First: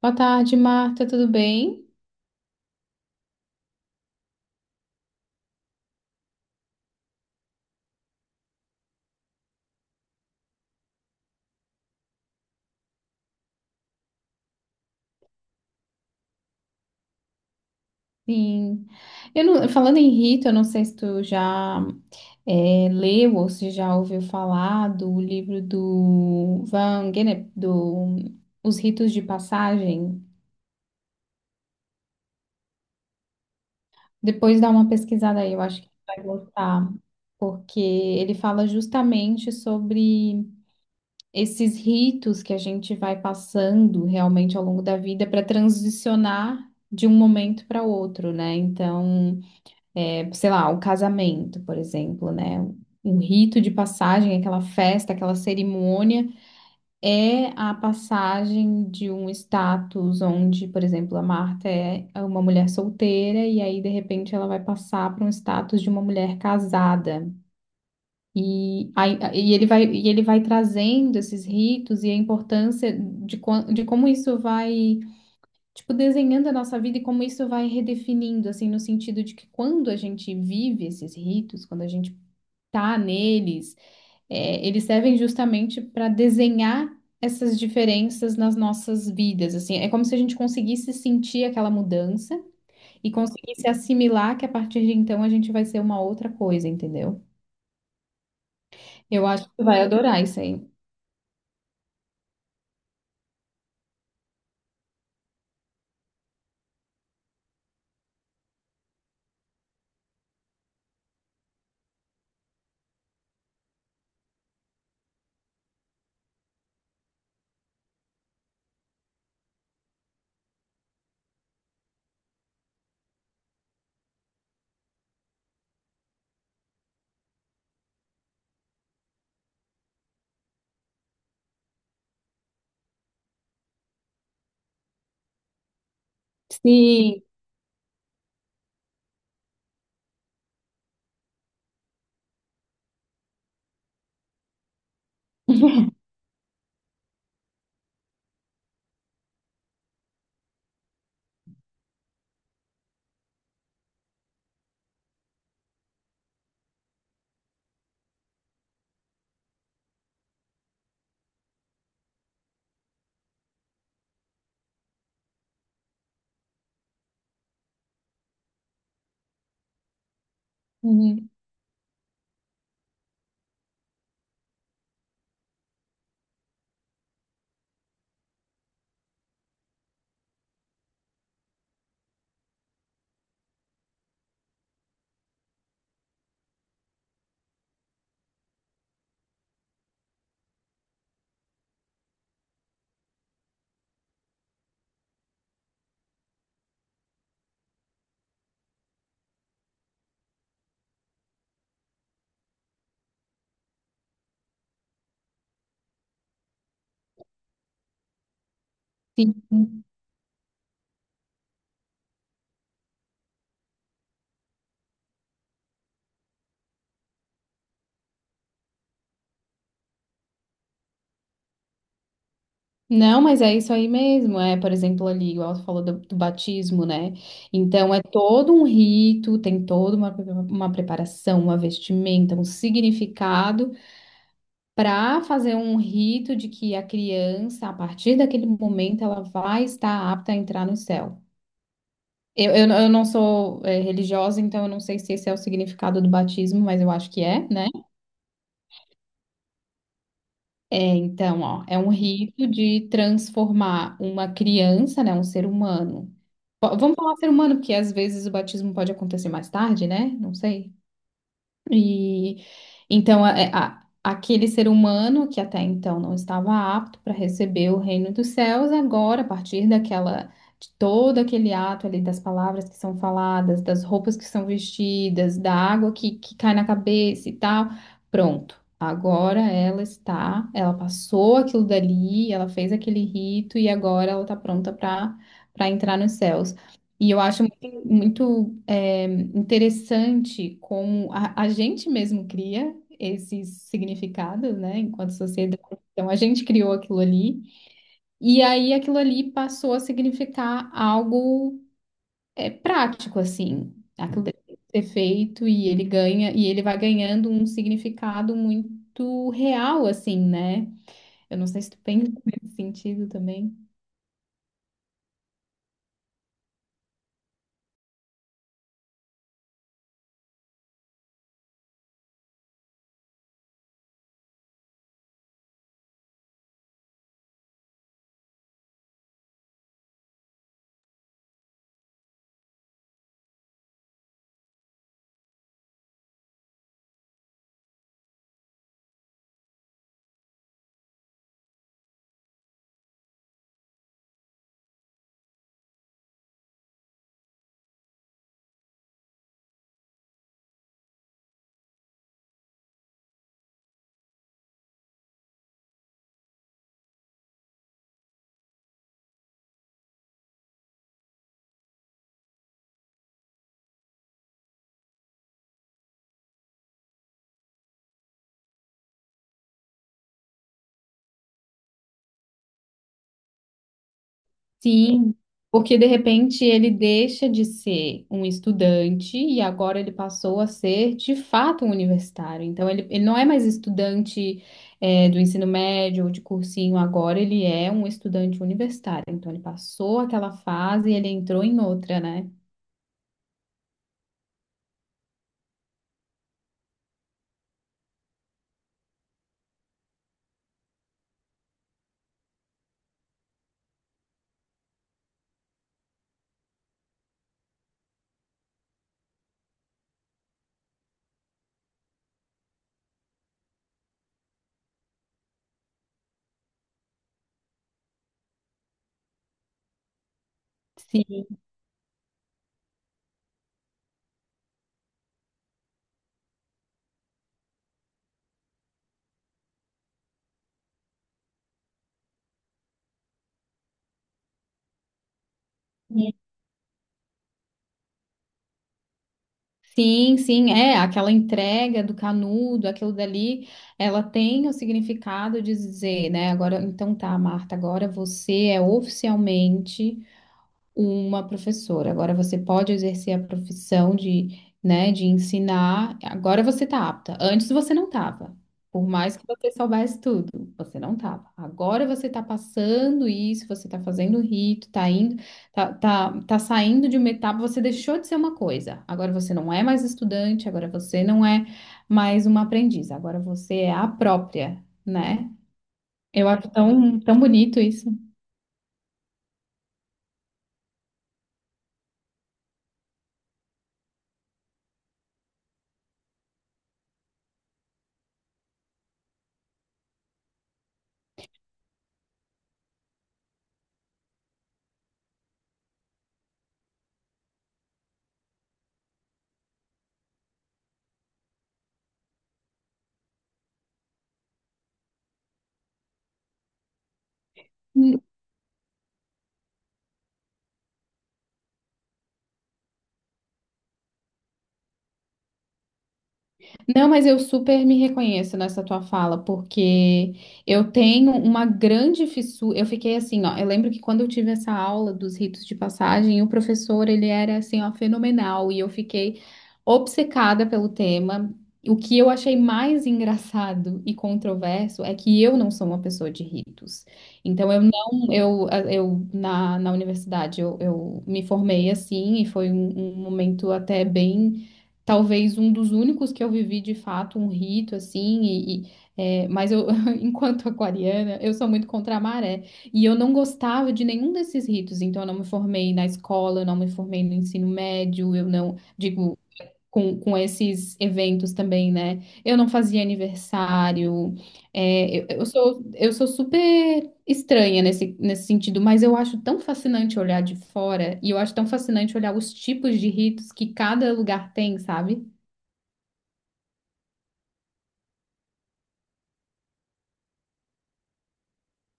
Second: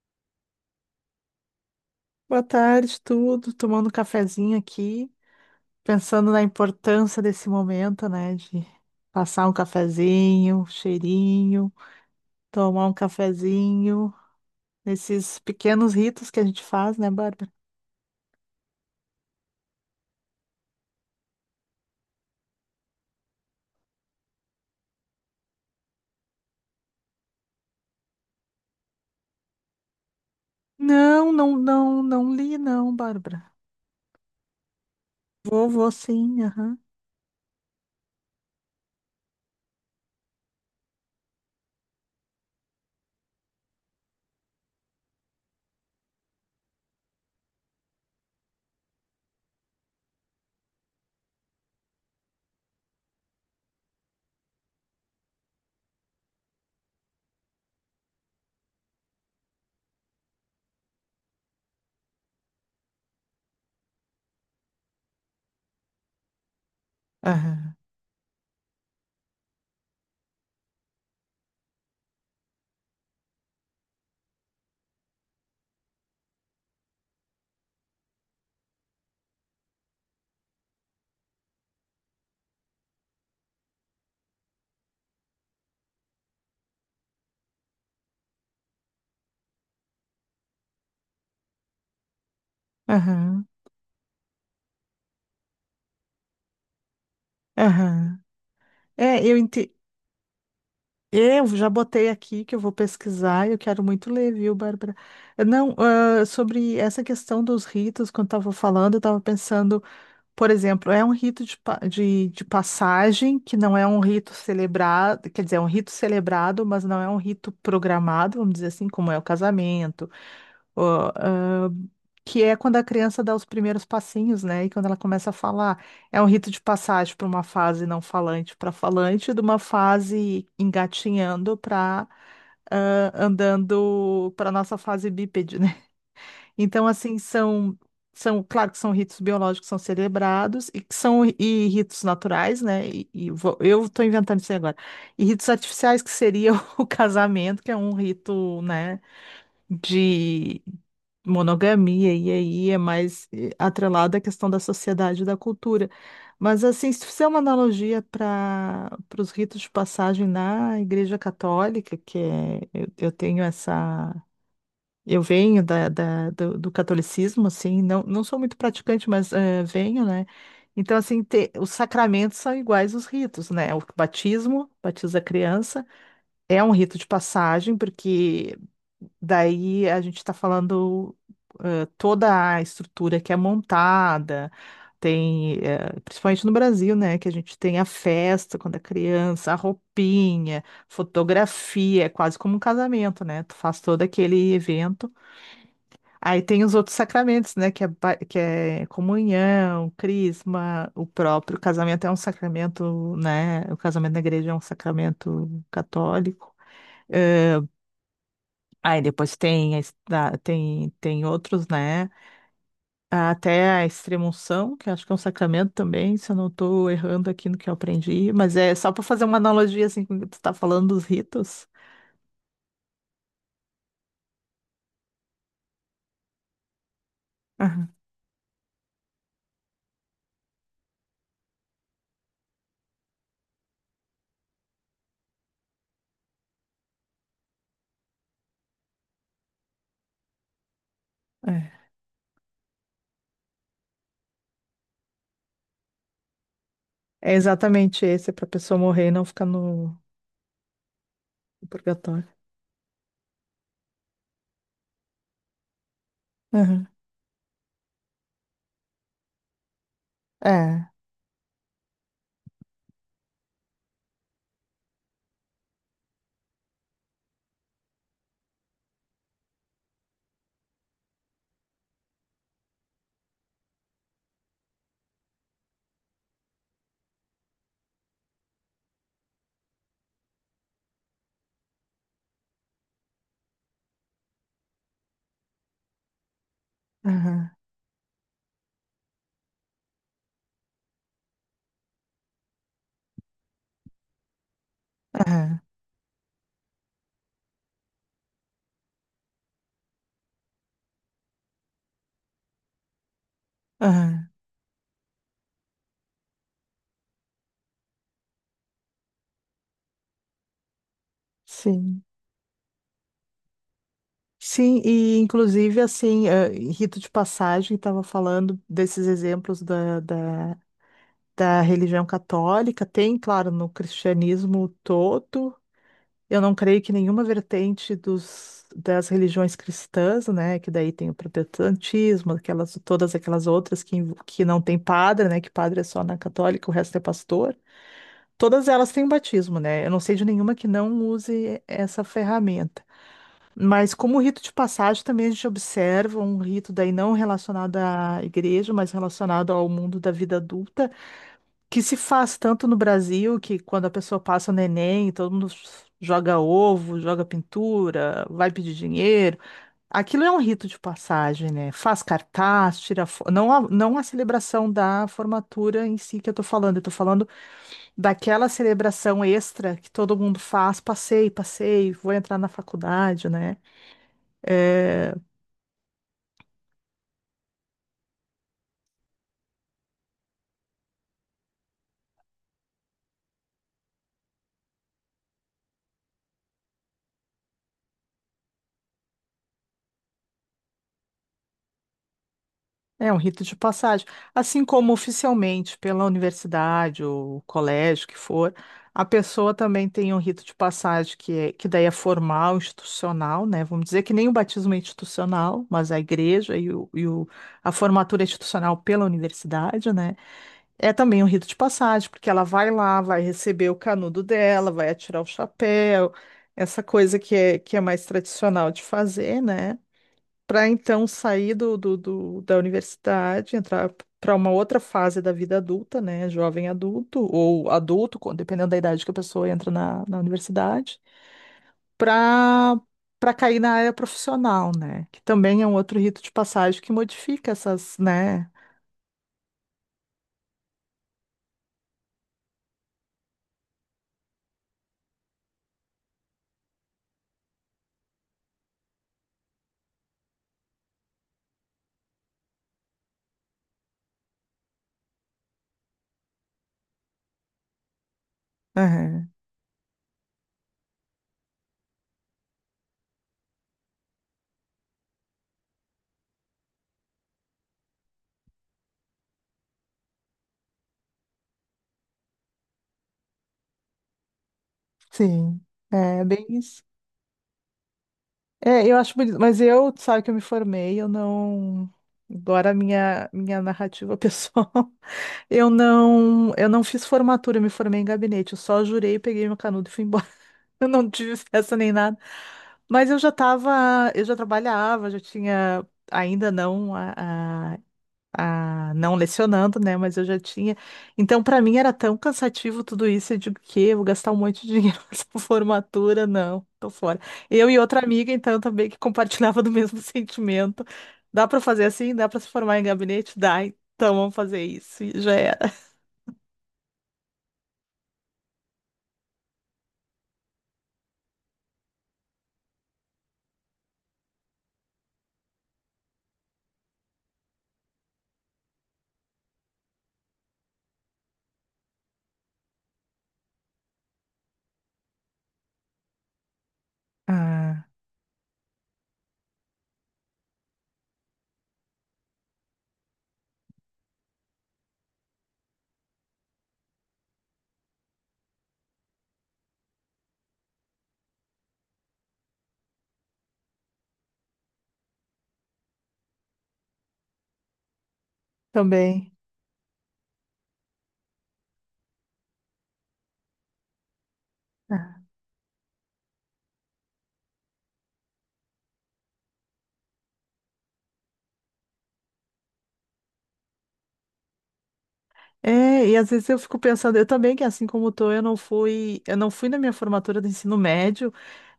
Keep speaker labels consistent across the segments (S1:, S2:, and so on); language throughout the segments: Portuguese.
S1: Boa tarde, Marta, tudo bem?
S2: Boa tarde, tudo. Tomando um cafezinho aqui, pensando na importância desse momento, né? De passar um cafezinho, um cheirinho, tomar um cafezinho, esses pequenos ritos que a gente faz, né, Bárbara?
S1: Sim. Eu não- Falando em Rita, eu não sei se tu já leu ou se já ouviu falar do livro do Van Gennep, do Os Ritos de Passagem.
S2: Não, não, li, não, Bárbara.
S1: Depois dá uma pesquisada aí, eu
S2: Vou,
S1: acho
S2: vou
S1: que vai
S2: sim, aham.
S1: gostar, porque ele fala justamente sobre esses ritos que a gente vai passando realmente ao longo da vida para transicionar de um momento para outro, né? Sei lá, o casamento, por exemplo, né? Um rito de passagem, aquela festa, aquela cerimônia, é a passagem de um status onde, por exemplo, a Marta é uma mulher solteira e aí, de repente, ela vai passar para um status de uma mulher casada.
S2: Aham,
S1: E ele vai trazendo esses ritos e a importância de como isso vai tipo, desenhando a nossa vida e como isso vai redefinindo, assim, no sentido de que quando a gente vive esses ritos, quando a gente tá neles, eles servem justamente para desenhar essas diferenças nas nossas vidas, assim, é como se a gente conseguisse sentir aquela mudança e
S2: aham,
S1: conseguisse assimilar que a partir de então a gente vai ser uma outra coisa, entendeu?
S2: aham. É,
S1: Eu acho que tu vai adorar isso aí.
S2: Eu já botei aqui que eu vou pesquisar, eu quero muito ler, viu, Bárbara? Não, ah, sobre essa questão dos ritos, quando estava falando, eu estava pensando, por exemplo, é um rito de passagem, que não é um rito celebrado, quer dizer, é um rito celebrado, mas não é um rito programado, vamos dizer assim, como é o casamento, que é quando a criança dá os primeiros passinhos, né? E quando ela começa a falar, é um rito de passagem para uma fase não falante para falante, de uma fase engatinhando para andando, para nossa fase bípede, né? Então, assim,
S1: Sim.
S2: são, claro que são ritos biológicos que são celebrados e que são e ritos naturais, né? E eu estou inventando isso aí agora. E ritos artificiais que seria o casamento, que é um rito, né? De monogamia, e aí é mais atrelado à questão da sociedade e da cultura. Mas, assim, se fizer uma analogia para os ritos de passagem na Igreja Católica, que é, eu tenho essa. Eu venho do catolicismo, assim, não, não sou muito praticante, mas venho, né? Então, assim,
S1: Uhum.
S2: os sacramentos são iguais os ritos, né? O batismo, batiza a criança. É um rito de passagem, porque daí a gente está falando toda a estrutura que é montada, tem, principalmente no Brasil, né, que a gente tem a festa quando é criança, a roupinha, fotografia, é quase como um casamento, né? Tu faz todo aquele evento. Aí tem os outros sacramentos, né, que é comunhão, crisma, o próprio casamento é um sacramento, né? O casamento na igreja é um sacramento católico. Eh, Aí depois tem, a
S1: Sim.
S2: es- da- tem, tem outros, né? Até a extrema-unção, que acho que é um sacramento também, se eu não estou errando aqui no que eu aprendi, mas é só para fazer uma analogia assim, quando tu está falando dos ritos.
S1: Não, mas é isso aí mesmo. É, por exemplo, ali, igual você falou do batismo, né?
S2: Aham,
S1: Então é todo um rito, tem toda uma preparação, uma vestimenta, um significado para fazer um rito de que a criança, a partir daquele momento, ela vai estar apta a entrar no céu.
S2: é,
S1: Eu não sou, religiosa, então eu não sei se esse é o significado do batismo, mas eu acho que
S2: é
S1: é, né?
S2: exatamente esse, para a pessoa morrer e não ficar
S1: É, então, ó,
S2: no
S1: é um
S2: purgatório.
S1: rito de transformar uma criança, né, um ser humano.
S2: Aham,
S1: Vamos falar ser humano, porque às vezes o batismo pode acontecer mais tarde, né? Não sei.
S2: é,
S1: E então aquele ser humano que até então não estava apto para receber o reino dos céus, agora, a partir daquela de todo aquele ato ali das palavras que são faladas, das roupas que são vestidas, da água que cai na cabeça e tal, pronto. Agora ela está, ela passou aquilo dali, ela fez aquele rito e agora ela está pronta para entrar nos céus. E eu
S2: aham,
S1: acho muito, muito, interessante como a gente mesmo cria esses significados, né, enquanto
S2: aham,
S1: sociedade. Então, a gente criou aquilo ali, e aí aquilo ali passou a significar algo prático, assim. Aquilo
S2: aham,
S1: deve ser feito e ele ganha, e ele vai ganhando um significado muito real, assim, né? Eu não sei se tu
S2: sim.
S1: pensa nesse sentido também.
S2: Sim, e inclusive assim, em rito de passagem, estava falando desses exemplos da religião católica, tem, claro, no cristianismo todo. Eu não creio que nenhuma vertente das religiões cristãs, né, que daí tem o protestantismo, aquelas, todas aquelas outras que não tem padre, né, que padre é só na católica, o resto é pastor. Todas elas têm batismo, né? Eu não sei de nenhuma que não use essa ferramenta. Mas como rito de passagem, também a gente observa um rito daí não relacionado à igreja, mas relacionado ao mundo da vida adulta, que se faz tanto no Brasil, que quando a pessoa passa o neném, todo mundo joga ovo, joga pintura, vai pedir dinheiro. Aquilo é um rito de passagem, né? Faz cartaz, tira foto. Não a celebração da formatura em si que eu tô falando daquela celebração extra que todo mundo faz, passei, passei, vou entrar na faculdade, né? É,
S1: Sim, porque de repente ele deixa de ser um estudante e agora ele passou a ser de fato um universitário. Então ele não é mais estudante do ensino médio ou de cursinho, agora ele é um estudante universitário. Então ele passou aquela fase e ele entrou em outra, né?
S2: é um rito de passagem. Assim como oficialmente pela universidade ou colégio que for, a pessoa também tem um rito de passagem que, é, que daí é formal, institucional, né? Vamos dizer que nem o batismo é institucional, mas a igreja e a formatura é institucional pela universidade, né? É também um rito de passagem, porque ela vai lá, vai receber o canudo dela, vai atirar o chapéu, essa coisa que é mais tradicional de fazer, né? Para então
S1: Sim.
S2: sair da universidade, entrar para uma outra fase da vida adulta, né? Jovem adulto ou adulto, dependendo da idade que a pessoa entra na universidade, para para cair na área profissional, né? Que também é um outro rito de passagem que modifica essas, né?
S1: Sim, sim, é aquela entrega do canudo, aquilo dali, ela tem o significado de dizer, né? Agora, então tá, Marta, agora você é oficialmente uma professora. Agora você pode exercer a profissão de, né, de ensinar. Agora você tá apta. Antes você não tava. Por mais que
S2: Aham,
S1: você soubesse tudo, você não tava. Agora você tá passando isso, você tá fazendo o rito, tá indo, tá saindo de uma etapa, você deixou de ser uma coisa. Agora você não é mais estudante, agora você não é mais uma aprendiz, agora você é a própria, né?
S2: sim, é
S1: Eu
S2: bem
S1: acho
S2: isso.
S1: tão, tão bonito isso.
S2: É, eu acho bonito, mas eu, tu sabe que eu me formei, eu não. Agora a minha narrativa pessoal. Eu não fiz formatura, eu me formei em gabinete. Eu só jurei, peguei meu canudo e fui embora. Eu não tive festa nem nada. Mas eu já estava, eu já trabalhava, já tinha, ainda não lecionando, né? Mas eu já tinha. Então, para mim era tão cansativo tudo isso. Eu digo, que vou gastar um monte de dinheiro nessa formatura? Não, tô fora. Eu e outra amiga, então, também que compartilhava do mesmo sentimento. Dá para fazer assim? Dá para se formar em gabinete? Dá. Então vamos fazer isso. E já era.
S1: Não, mas eu super me reconheço nessa tua fala, porque eu tenho uma grande fissura. Eu fiquei assim, ó. Eu lembro que quando eu tive essa aula dos ritos de passagem, o professor, ele era assim, ó, fenomenal, e eu fiquei obcecada pelo tema. O que eu achei mais engraçado e controverso é que eu não sou uma pessoa de ritos. Então, eu
S2: Ah,
S1: não, eu na, na universidade, eu me formei assim, e foi um um momento até bem. Talvez um dos únicos que eu vivi de fato um rito assim, mas eu, enquanto aquariana, eu sou muito contra a maré. E eu não gostava de nenhum desses ritos, então eu não me formei na escola, eu não me formei no ensino médio, eu não, digo,
S2: também.
S1: com esses eventos também, né? Eu não fazia aniversário,
S2: Ah,
S1: eu sou super estranha nesse sentido, mas eu acho tão fascinante olhar de fora, e eu acho tão fascinante olhar os tipos de ritos que cada lugar tem, sabe?
S2: é, e às vezes eu fico pensando, eu também, que assim como tô, eu não fui na minha formatura do ensino médio,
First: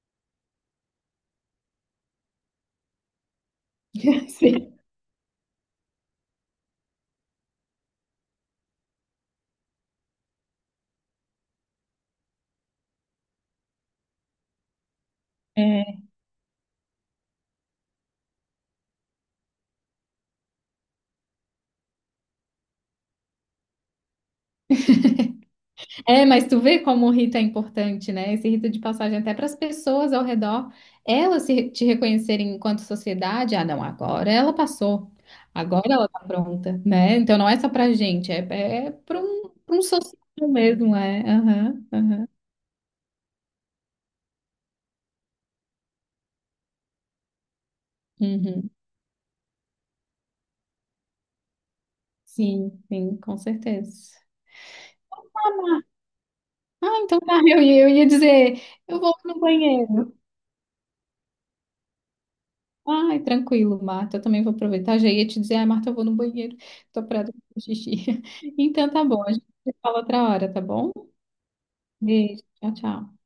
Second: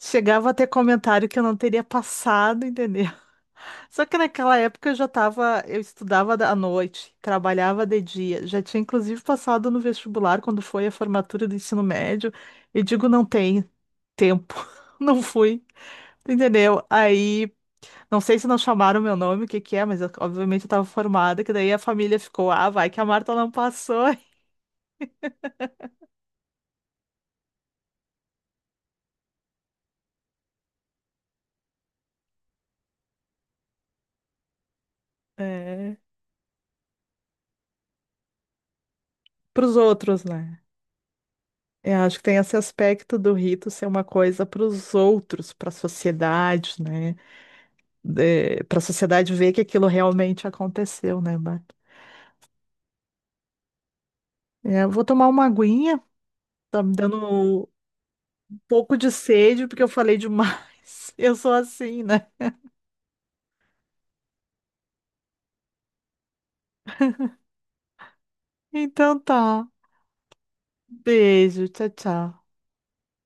S2: chegava a ter comentário que eu não teria passado, entendeu? Só que naquela
S1: Sim.
S2: época eu já tava, eu estudava à noite, trabalhava de dia, já tinha inclusive passado no vestibular quando foi a formatura do ensino médio, e digo, não tem tempo, não fui,
S1: É.
S2: entendeu? Aí, não sei se não chamaram meu nome, o que que é, obviamente eu tava formada, que daí a família ficou, ah, vai que a Marta não passou.
S1: É, mas tu vê como o rito é importante, né? Esse rito de passagem até para as pessoas ao redor, elas se, te reconhecerem enquanto sociedade, ah, não, agora ela passou, agora
S2: É,
S1: ela tá pronta, né? Então não é só pra gente, é
S2: pros
S1: pra um social
S2: outros, né?
S1: mesmo, é. Aham,
S2: Eu acho que
S1: aham.
S2: tem esse aspecto do rito ser uma coisa pros outros, pra sociedade, né? É,
S1: Uhum.
S2: pra sociedade ver que aquilo realmente aconteceu, né, Marta?
S1: Sim, sim, com certeza.
S2: É, eu vou tomar uma aguinha, tá me
S1: Ah,
S2: dando
S1: então tá,
S2: um
S1: eu ia dizer,
S2: pouco
S1: eu
S2: de
S1: vou no
S2: sede, porque eu
S1: banheiro.
S2: falei demais. Eu sou assim, né?
S1: Ai, tranquilo, Marta. Eu também vou aproveitar. Já ia te dizer, ai, Marta, eu vou no banheiro. Tô parada com xixi. Então tá
S2: Então
S1: bom, a gente
S2: tá.
S1: se fala outra hora, tá bom?
S2: Beijo, tchau, tchau.
S1: Beijo, tchau, tchau.